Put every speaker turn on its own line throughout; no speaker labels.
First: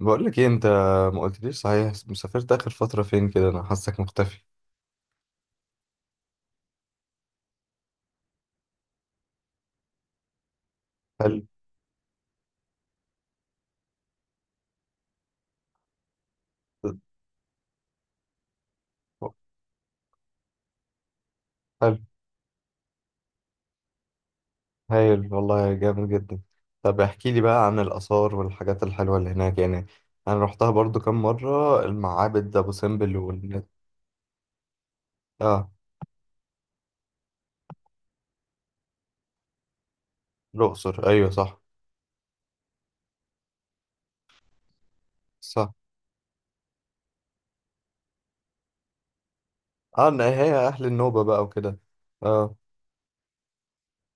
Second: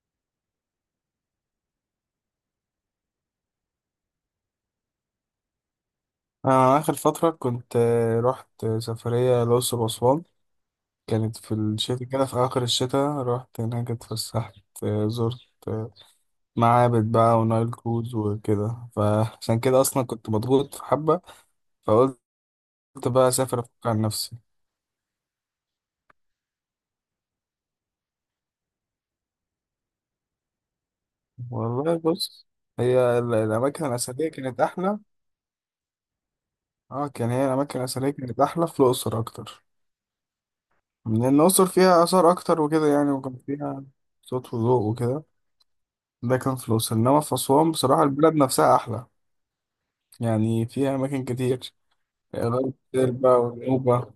بقول لك ايه انت، ما قلتليش صحيح مسافرت اخر فتره فين كده؟ انا حاسك مختفي.
أنا آخر فترة كنت رحت سفرية الأقصر وأسوان. كانت
هل
في الشتاء كده، في آخر الشتاء رحت هناك اتفسحت. زرت آه، معابد بقى ونايل كروز وكده، فعشان كده أصلا كنت مضغوط في حبة،
هل
فقلت بقى أسافر أفك عن نفسي.
هايل والله، جامد جدا. طب احكي لي بقى عن الاثار والحاجات الحلوه اللي هناك يعني. انا رحتها برضو كام مره،
والله بص،
المعابد ابو سمبل
هي
وال-
الأماكن الأثرية كانت أحلى.
اه.
اه كان هي الأماكن الأثرية كانت أحلى في الأقصر أكتر،
الاقصر، ايوه
لأن
صح.
الأقصر فيها آثار أكتر وكده يعني، وكان فيها صوت وضوء وكده.
صح،
ده كان في الأقصر، إنما في أسوان بصراحة البلد نفسها أحلى،
اه. إن هي
يعني
اهل
فيها
النوبه
أماكن
بقى
كتير
وكده. اه.
غير بقى ونوبة،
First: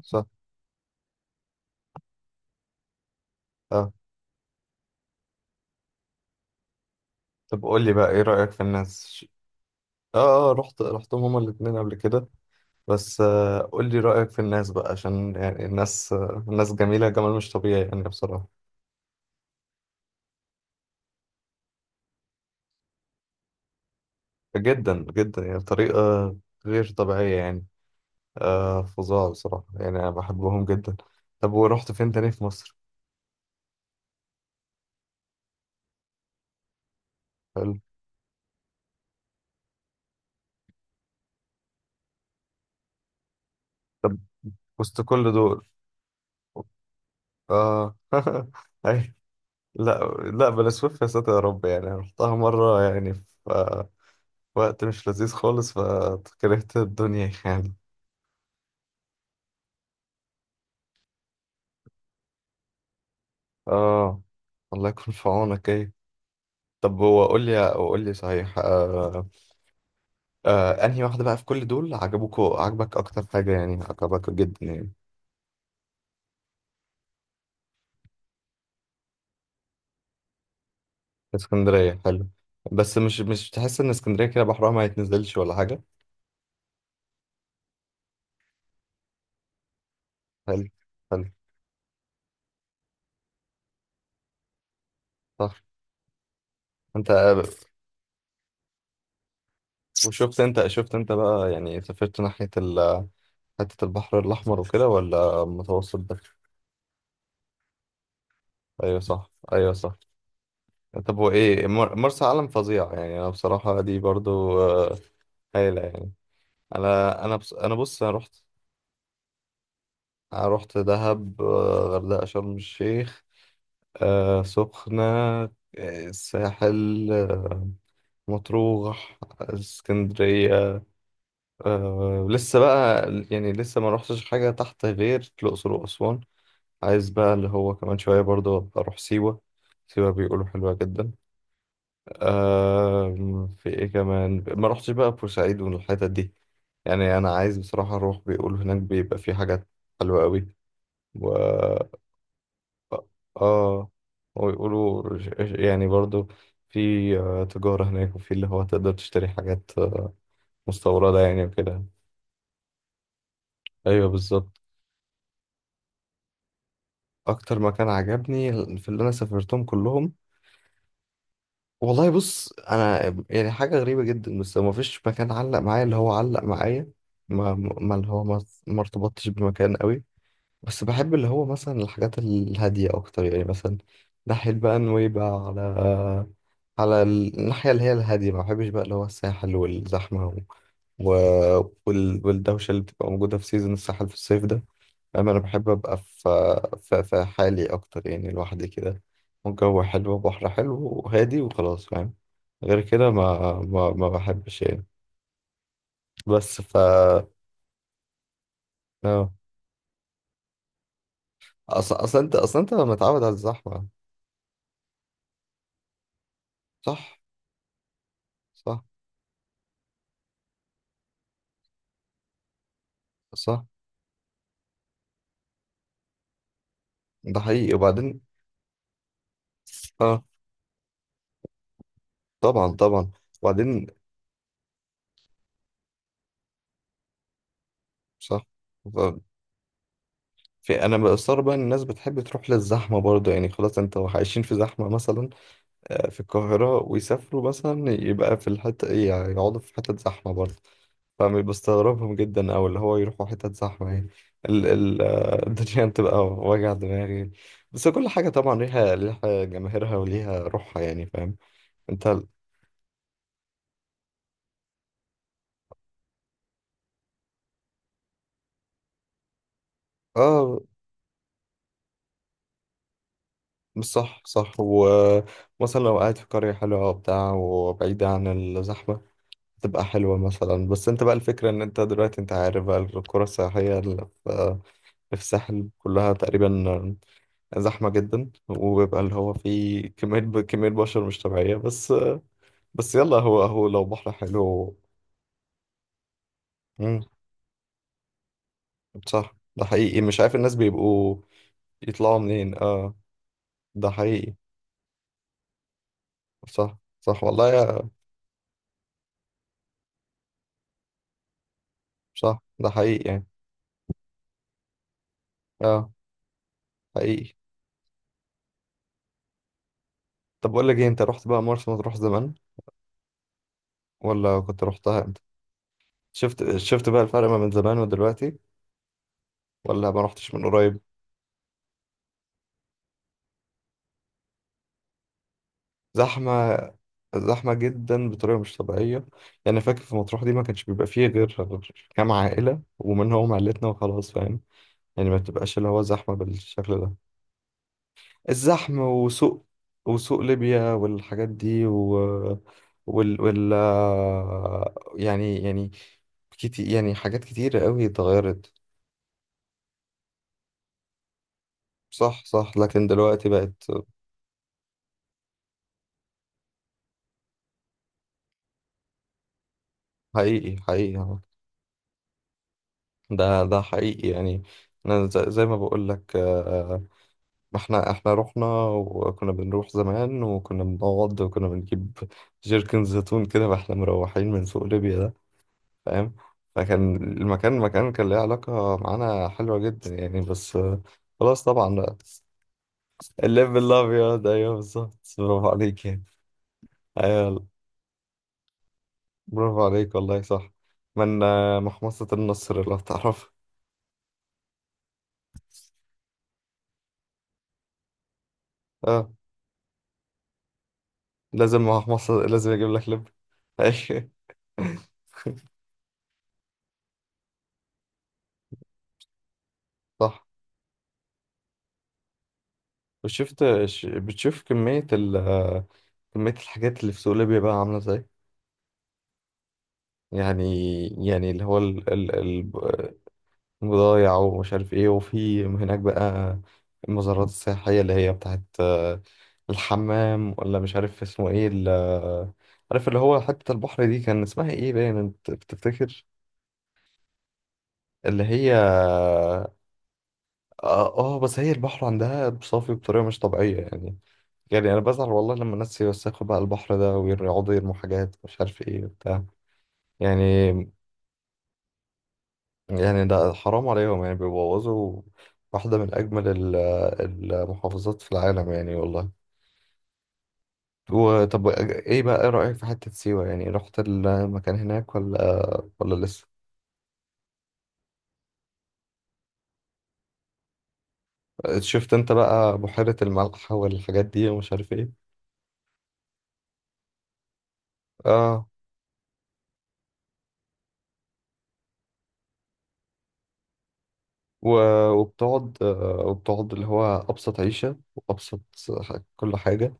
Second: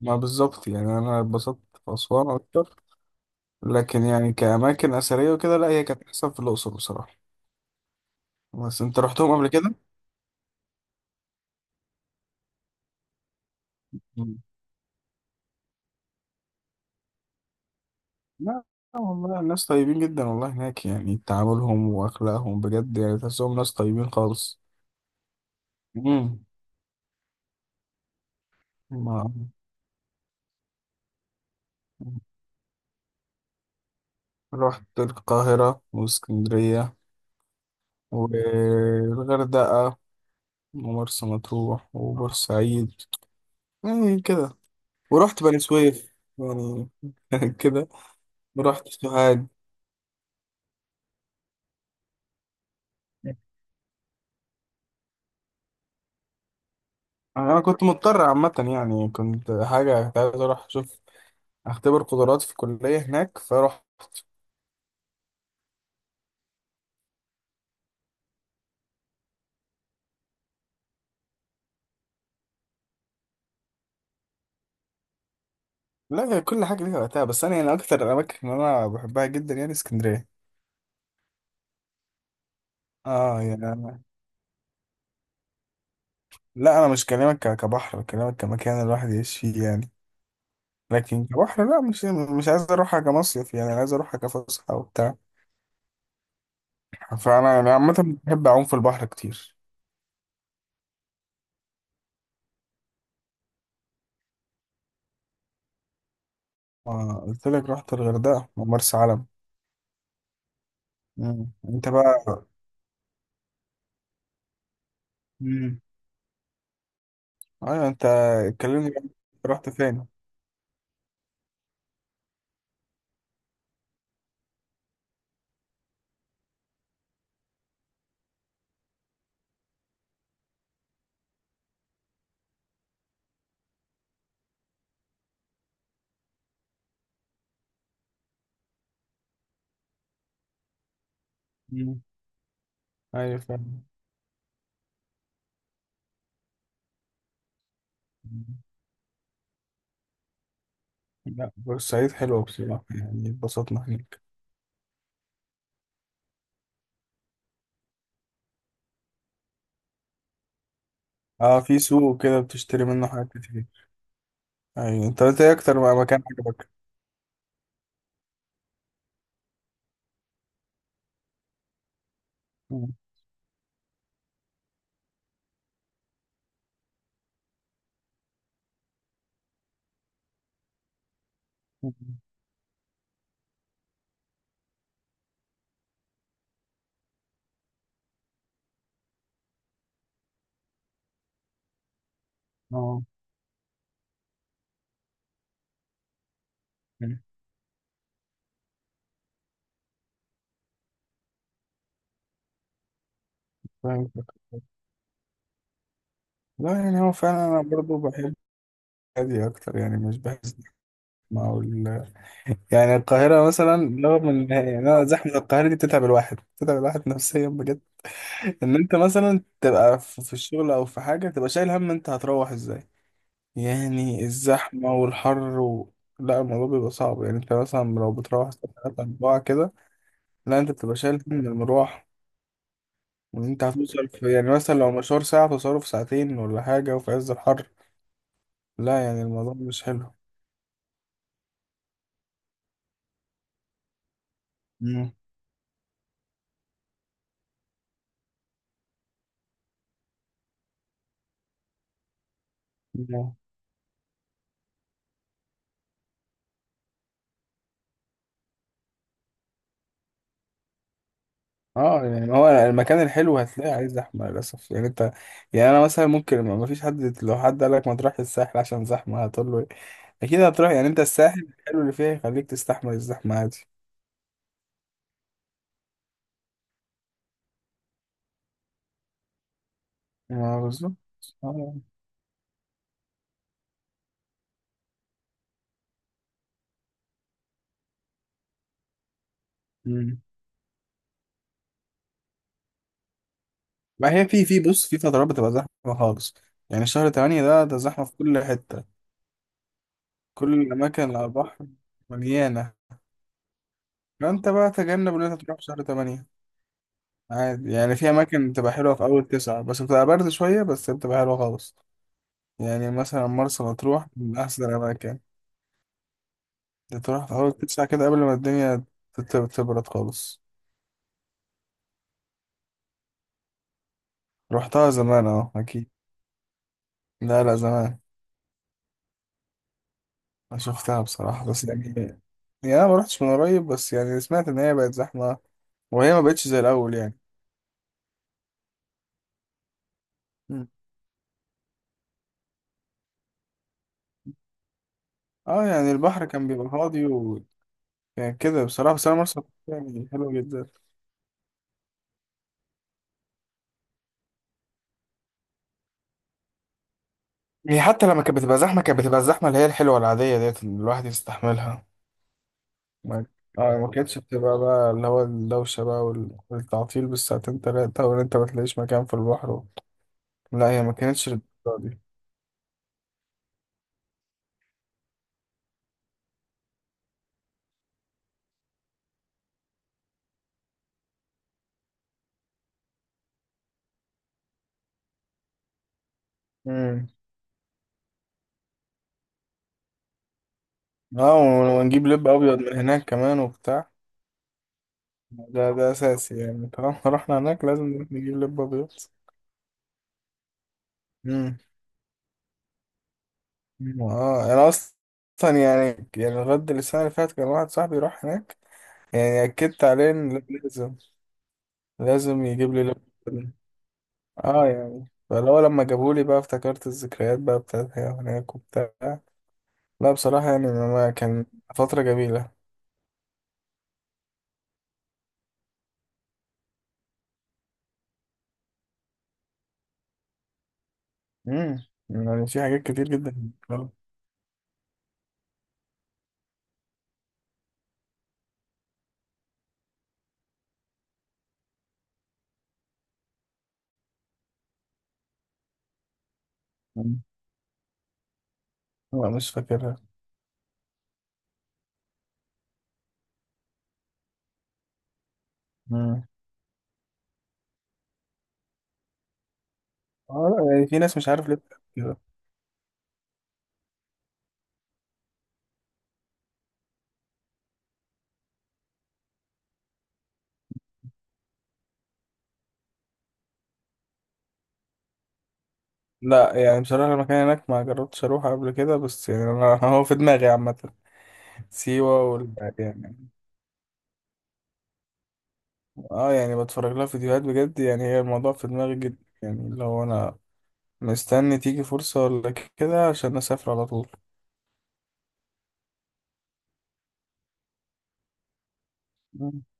ما
صح.
بالظبط. يعني أنا اتبسطت في أسوان أكتر،
اه.
لكن يعني كأماكن أثرية وكده لا، هي كانت أحسن في الأقصر بصراحة.
طب قول لي بقى ايه رايك في
بس أنت
الناس؟
رحتهم قبل كده؟
اه، اه، رحتهم هما الاتنين قبل كده. بس قول لي رأيك في
مم.
الناس بقى، عشان يعني الناس جميلة، جمال مش طبيعي يعني بصراحة.
لا، لا والله الناس طيبين جدا والله هناك، يعني تعاملهم وأخلاقهم بجد، يعني تحسهم ناس طيبين خالص.
جدا جدا، يعني بطريقة
مم.
غير طبيعية يعني.
ما
فظاع بصراحة، يعني أنا بحبهم جدا. طب ورحت فين تاني في مصر؟
رحت القاهرة واسكندرية
حلو.
والغردقة ومرسى مطروح وبورسعيد،
طب
يعني كده.
وسط كل
ورحت بني
دول.
سويف يعني كده.
آه
ورحت
أي.
سوهاج.
لا، لا بلا سويف يا ساتر يا رب، يعني رحتها مرة يعني في آه، وقت مش لذيذ خالص، فكرهت الدنيا
انا
يعني.
كنت مضطر عامة، يعني كنت عايز اروح اشوف، اختبر قدراتي في الكلية هناك فاروح.
آه، الله يكون في عونك. طب هو قول لي صحيح انهي واحدة بقى في كل دول عجبك، اكتر حاجة يعني، عجبك جدا يعني.
لا، هي كل حاجة ليها وقتها، بس انا يعني اكتر الاماكن اللي انا بحبها جدا يعني اسكندرية.
اسكندرية، حلو. بس مش
اه
مش
يعني
تحس ان
أنا
اسكندرية كده بحرها ما يتنزلش ولا حاجة؟
لا، انا مش كلامك كبحر، كلامك كمكان الواحد يعيش فيه يعني.
حلو. حلو.
لكن كبحر، لا، مش عايز اروحها كمصيف، يعني عايز اروحها كفسحة وبتاع.
صح. انت.
فانا يعني عامه بحب اعوم في البحر كتير.
وشفت انت بقى يعني، سافرت ناحية ال- حتة البحر الأحمر وكده، ولا متوسط بس؟
ما قلت لك رحت الغردقه ومرسى
ايوه
علم.
صح، ايوه صح. طب هو
مم.
ايه،
انت
مر-
بقى.
مرسى علم فظيع يعني، انا بصراحة دي برضو
مم.
هايلة يعني. انا انا بص انا
ايوه
بص
انت،
انا رحت.
اتكلمني بقى، رحت فين؟
أنا رحت دهب، غردقة، شرم الشيخ، سخنة، الساحل، مطروح، اسكندرية، لسه بقى، يعني لسه ما روحتش حاجة تحت غير الأقصر وأسوان. عايز بقى اللي هو كمان شوية برضه أبقى أروح سيوة، سيوة بيقولوا حلوة جدا.
مم. ايوه
في
فاهم.
إيه كمان، ما روحتش بقى بورسعيد والحتت دي. يعني أنا عايز بصراحة أروح،
مم.
بيقولوا هناك بيبقى في حاجات حلوة أوي.
لا بورسعيد حلوه بصراحه، يعني اتبسطنا
اه.
هناك.
ويقولوا ج- يعني برضو في تجارة هناك، وفي اللي هو تقدر تشتري حاجات مستوردة يعني
اه، في
وكده.
سوق كده بتشتري منه حاجات كتير.
ايوه بالظبط.
ايوه، انت قلت ايه اكتر بقى مكان عجبك؟
اكتر مكان عجبني في اللي انا سافرتهم كلهم، والله بص،
مم.
انا يعني حاجة غريبة جدا، بس ما فيش مكان علق معايا، اللي هو علق معايا، ما ما اللي هو ما ما ارتبطتش بمكان قوي. بس بحب اللي هو مثلا الحاجات
مم.
الهادية أكتر يعني، مثلا ناحية بقى نويبع، على الناحية اللي هي الهادية. ما بحبش بقى اللي هو الساحل والزحمة والدوشة اللي
اه.
بتبقى موجودة في سيزون الساحل في الصيف ده، فاهم. أنا بحب أبقى في في,
مم.
في حالي أكتر، يعني لوحدي كده. والجو حلو وبحر حلو وهادي وخلاص، فاهم. غير كده ما ما,
فاهم.
ما بحبش يعني. بس
لا،
ف-.
يعني هو فعلا انا برضو بحب هادي اكتر، يعني مش بحس. ما هو
أصلا أصلا أنت أصلا أنت
يعني
متعود على
القاهرة مثلا،
الزحمة.
رغم ان يعني أنا زحمة القاهرة دي بتتعب الواحد، بتتعب الواحد
صح،
نفسيا بجد. ان
صح،
انت مثلا تبقى في الشغل او في حاجة تبقى شايل هم انت هتروح ازاي،
صح،
يعني الزحمة والحر. و... لا الموضوع بيبقى صعب، يعني
ده
انت
حقيقي
مثلا لو
وبعدين.
بتروح الساعة 3 4 كده.
اه.
لا، انت بتبقى شايل هم المروح،
طبعا، طبعا.
وان انت
وبعدين.
هتوصل في، يعني مثلا لو مشوار ساعة توصله في ساعتين ولا حاجة، وفي عز الحر.
صح.
لا
ف-،
يعني الموضوع مش حلو.
في، انا بستغرب بقى إن الناس بتحب تروح للزحمه برضه، يعني خلاص انت عايشين في زحمه مثلا في القاهره، ويسافروا مثلا يبقى في الحته إيه، يعني يقعدوا في حته زحمه برضه. فبستغربهم جدا، او اللي هو يروحوا
مم.
حتت زحمه يعني. ال ال آه، الدنيا بتبقى وجع دماغي. بس كل حاجه طبعا ليها جماهيرها وليها روحها يعني، فاهم.
اه
انت.
يعني هو المكان الحلو هتلاقيه عليه زحمه للاسف، يعني انت. يعني انا مثلا ممكن ما فيش حد، لو حد قال لك ما تروحش الساحل عشان زحمه هتقول له إيه؟ اكيد
اه.
هتروح، يعني انت الساحل الحلو اللي فيها يخليك تستحمل الزحمه عادي.
مش، صح صح، ومثلا لو قاعد في قرية حلوة وبتاع وبعيدة عن الزحمة، تبقى حلوة
ما
مثلا، بس
بالظبط.
انت بقى الفكرة ان
آه.
انت دلوقتي، انت عارف بقى القرى السياحية اللي في الساحل كلها تقريبا زحمة جدا، وبيبقى اللي هو فيه
مم.
كمية كمية بشر مش طبيعية. بس، يلا، هو لو بحر
ما هي في
حلو.
بص، في فترات بتبقى زحمه خالص، يعني
مم.
شهر تمانية ده زحمه في كل حته.
صح ده حقيقي، مش عارف
كل
الناس
الاماكن
بيبقوا
اللي على البحر
يطلعوا منين.
مليانه.
اه. ده حقيقي.
فانت بقى تجنب ان انت تروح في شهر تمانية.
صح صح والله
عادي،
يا.
يعني في اماكن بتبقى حلوه في اول تسعة، بس بتبقى برد شويه، بس بتبقى حلوه خالص.
صح ده
يعني
حقيقي يعني.
مثلا مرسى مطروح من أحسن الأماكن،
اه.
أنت تروح في
حقيقي.
أول تسعة كده قبل ما الدنيا تبرد خالص.
طب بقول لك ايه، انت رحت بقى مرسى مطروح زمان، ولا كنت
رحتها
رحتها امتى؟
زمان، أه أكيد.
شفت بقى الفرق ما
لا
بين
لا
زمان
زمان.
ودلوقتي؟ ولا ما رحتش من
أنا
قريب؟
شفتها بصراحة بس يعني، يعني أنا ما رحتش من قريب، بس يعني سمعت إن هي بقت زحمة، وهي ما بقتش
زحمة،
زي الأول يعني.
زحمة جدا بطريقة مش طبيعية. يعني فاكر في مطروح دي ما كانش
مم.
بيبقى فيه غير كام عائلة، ومنهم عائلتنا وخلاص فاهم. يعني ما بتبقاش
أه،
اللي هو
يعني
زحمة
البحر كان بيبقى
بالشكل ده.
فاضي وكان كده
الزحمة
بصراحة، بس أنا مرسى
وسوق.
مطروح يعني
وسوق
حلوة جدا.
ليبيا والحاجات دي، و وال وال يعني كتير، يعني حاجات كتيرة
هي
قوي
حتى لما كانت
اتغيرت.
بتبقى زحمة كانت بتبقى الزحمة اللي هي الحلوة العادية ديت اللي الواحد يستحملها.
صح صح، لكن
ما
دلوقتي بقت.
اه، ما كانتش بتبقى بقى اللي هو الدوشة بقى والتعطيل بالساعتين تلاتة، وإن أنت ما تلاقيش مكان في البحر.
حقيقي
لا، هي ما
حقيقي.
كانتش للدرجة دي.
ده حقيقي يعني. انا ز- زي ما بقول لك، احنا رحنا، وكنا بنروح زمان، وكنا بنقعد وكنا بنجيب جيركن زيتون كده، واحنا مروحين من سوق ليبيا ده، فاهم. فكان
امم
المكان، مكان كان ليه علاقة معانا حلوة جدا يعني، بس
اه،
خلاص طبعا بقى.
ونجيب لب أبيض من هناك كمان
الليف
وبتاع.
الابيض، ايوه بالظبط، برافو
ده
عليك
ده
يعني.
أساسي، يعني طالما رحنا
ايوه.
هناك لازم نروح نجيب لب أبيض.
برافو عليك والله، صح. من
امم
محمصة النصر لو تعرف.
اه، أنا أصلا يعني لغاية السنة اللي فاتت كان واحد صاحبي راح هناك،
اه،
يعني أكدت عليه إن لازم،
لازم، ما مصر
لازم
لازم اجيب
يجيب لي
لك
لب.
لب. أيوة.
اه، يعني لما جابولي بقى افتكرت الذكريات بقى بتاعتها هناك وبتاع. لا
صح.
بصراحة يعني ما كان، فترة جميلة.
وشفت ش- بتشوف كمية كمية الحاجات اللي في سوق ليبيا بقى عاملة ازاي، يعني؟ اللي هو ال- ال-
يعني في حاجات
ال-
كتير جدا.
البضايع، ومش عارف ايه، وفي هناك بقى المزارات السياحية اللي هي بتاعت الحمام، ولا مش عارف اسمه ايه، ال- عارف اللي هو حتة البحر دي كان اسمها ايه باين، انت بتفتكر؟
مم.
اللي هي
لا مش فاكرها.
اه آه، بس هي البحر عندها صافي بطريقة مش طبيعية يعني. يعني انا بزعل والله لما الناس
مم.
يوسخوا بقى البحر ده، ويقعدوا يرموا حاجات مش عارف ايه وبتاع يعني.
اه، لا يعني في ناس مش عارف ليه بتعمل كده.
يعني ده حرام عليهم يعني، بيبوظوا واحدة من اجمل ال- المحافظات في العالم يعني والله. وطب ايه بقى، ايه رأيك في حتة سيوة، يعني رحت المكان هناك، ولا لسه؟
لا، يعني بصراحة المكان هناك ما جربتش اروح قبل كده، بس يعني انا هو في دماغي عامة.
شفت انت
سيوة
بقى بحيرة
يعني،
الملح والحاجات دي، ومش عارف ايه.
اه يعني بتفرج لها فيديوهات بجد، يعني هي
اه.
الموضوع في دماغي جدا، يعني لو انا مستني تيجي فرصة ولا كده عشان اسافر على طول.
و- وبتقعد اللي هو أبسط عيشة وأبسط ح- كل حاجة،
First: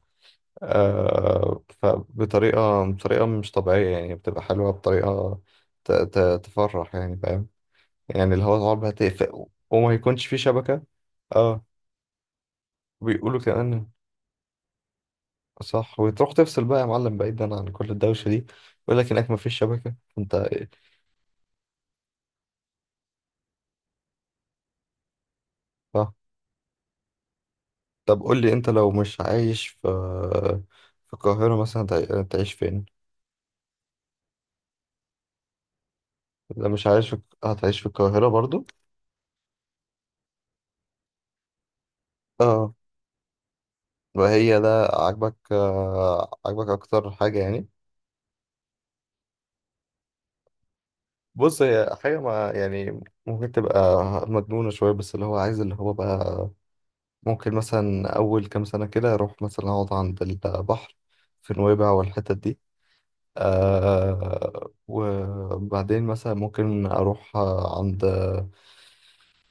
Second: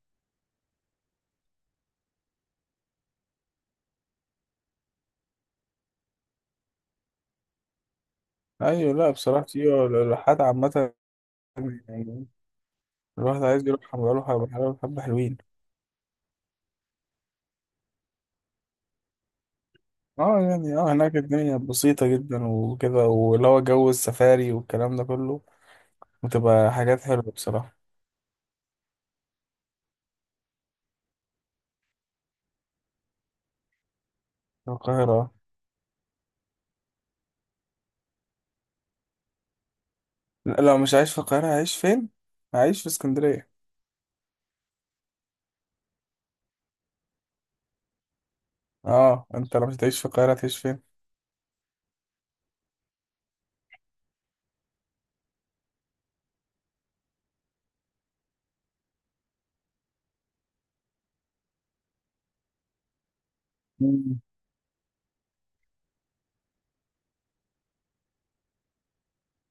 فبطريقة مش طبيعية يعني، بتبقى حلوة بطريقة ت- ت- تفرح يعني، فاهم. يعني اللي هو صعب
ايوه، لا بصراحه
هتقفل
سيوه
وما يكونش في
الرحلات
شبكة.
عامه
اه.
يعني،
بيقولوا
الواحد عايز
كمان.
يروح يروح بحلاوه حبه حلوين.
صح. وتروح تفصل بقى يا معلم، بعيدا عن كل الدوشة دي، يقول لك هناك مفيش شبكة انت
اه
إيه؟
يعني هناك الدنيا بسيطه جدا وكده، واللي هو جو السفاري والكلام ده كله،
صح.
وتبقى حاجات حلوه بصراحه.
طب قول لي انت، لو مش عايش في القاهرة مثلا، تع- تعيش فين؟
القاهره آه.
لا مش عايش في. هتعيش في القاهرة برضو؟
لا لو مش عايش في القاهره هعيش فين؟
اه.
هعيش في اسكندريه.
وهي ده عاجبك، أكتر حاجة يعني؟
اه، انت لو مش هتعيش في القاهره هتعيش فين؟
بص، هي حاجة ما يعني، ممكن تبقى مجنونة شوية، بس اللي هو عايز اللي هو بقى، ممكن مثلا أول كام سنة كده أروح مثلا أقعد عند البحر في نويبع والحتت دي.
مم،
وبعدين مثلا ممكن أروح عند،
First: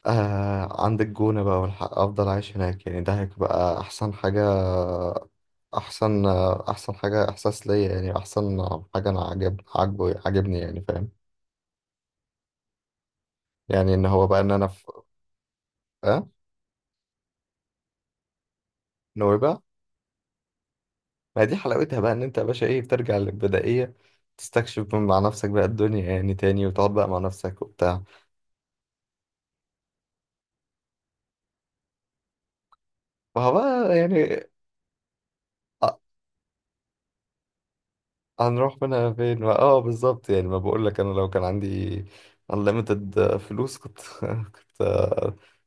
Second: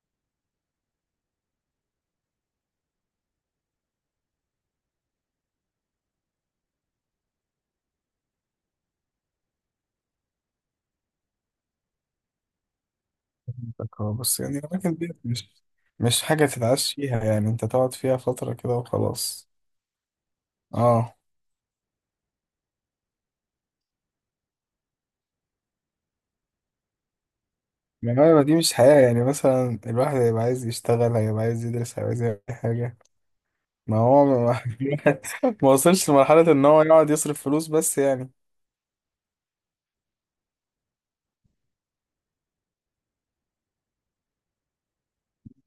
عندك جونة بقى، والحق أفضل عايش هناك يعني، ده هيبقى أحسن حاجة. أحسن أحسن حاجة، إحساس ليا يعني، أحسن حاجة أنا عجبني يعني، فاهم. يعني
فهمتك.
إن
اه،
هو بقى،
بس
إن
يعني
أنا في.
الاماكن دي مش
أه.
حاجه تتعاش فيها، يعني انت تقعد فيها فتره كده وخلاص.
نويبع.
اه،
ما دي حلاوتها بقى، إن أنت يا باشا إيه، بترجع للبدائية، تستكشف مع نفسك بقى الدنيا يعني تاني، وتقعد بقى مع نفسك وبتاع.
ما هو دي مش حياة، يعني مثلا الواحد هيبقى عايز يشتغل، هيبقى عايز يدرس، هيبقى عايز يعمل أي حاجة.
فهو بقى
ما هو
يعني
ما, ما
آه،
وصلش لمرحلة إن هو يقعد يصرف فلوس بس يعني.
هنروح منها فين ما- اه، بالظبط يعني. ما بقول لك انا لو كان عندي unlimited فلوس، كنت كنت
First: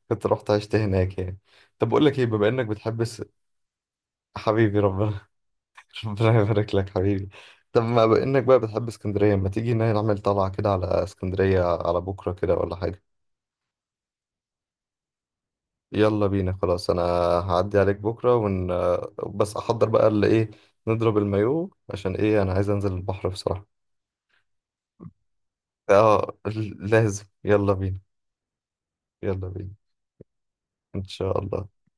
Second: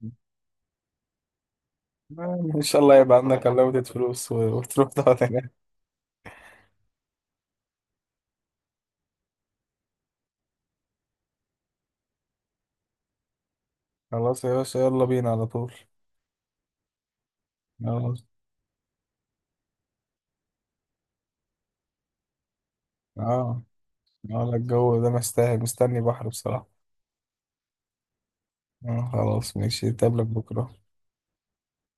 كنت رحت عشت هناك يعني. طب بقول لك ايه، بما
إن
انك
شاء الله
بتحب
يبقى
اس-.
عندك unlimited فلوس و-
حبيبي
وتروح
ربنا.
تقعد هناك.
ربنا يبارك لك حبيبي. طب ما بما انك بقى بتحب اسكندريه، ما تيجي نعمل طلعه كده على اسكندريه على بكره كده، ولا حاجه؟
خلاص يا باشا، يلا بينا على طول.
يلا بينا خلاص، انا هعدي عليك
خلاص.
بكره، ون-. بس احضر بقى اللي ايه، نضرب المايو، عشان ايه انا عايز انزل البحر
اه.
بصراحه.
اه لا، الجو ده مستاهل، مستني بحر
اه،
بصراحة.
لازم. يلا بينا. يلا
خلاص
بينا
ماشي، نتقابلك بكرة.
إن شاء الله.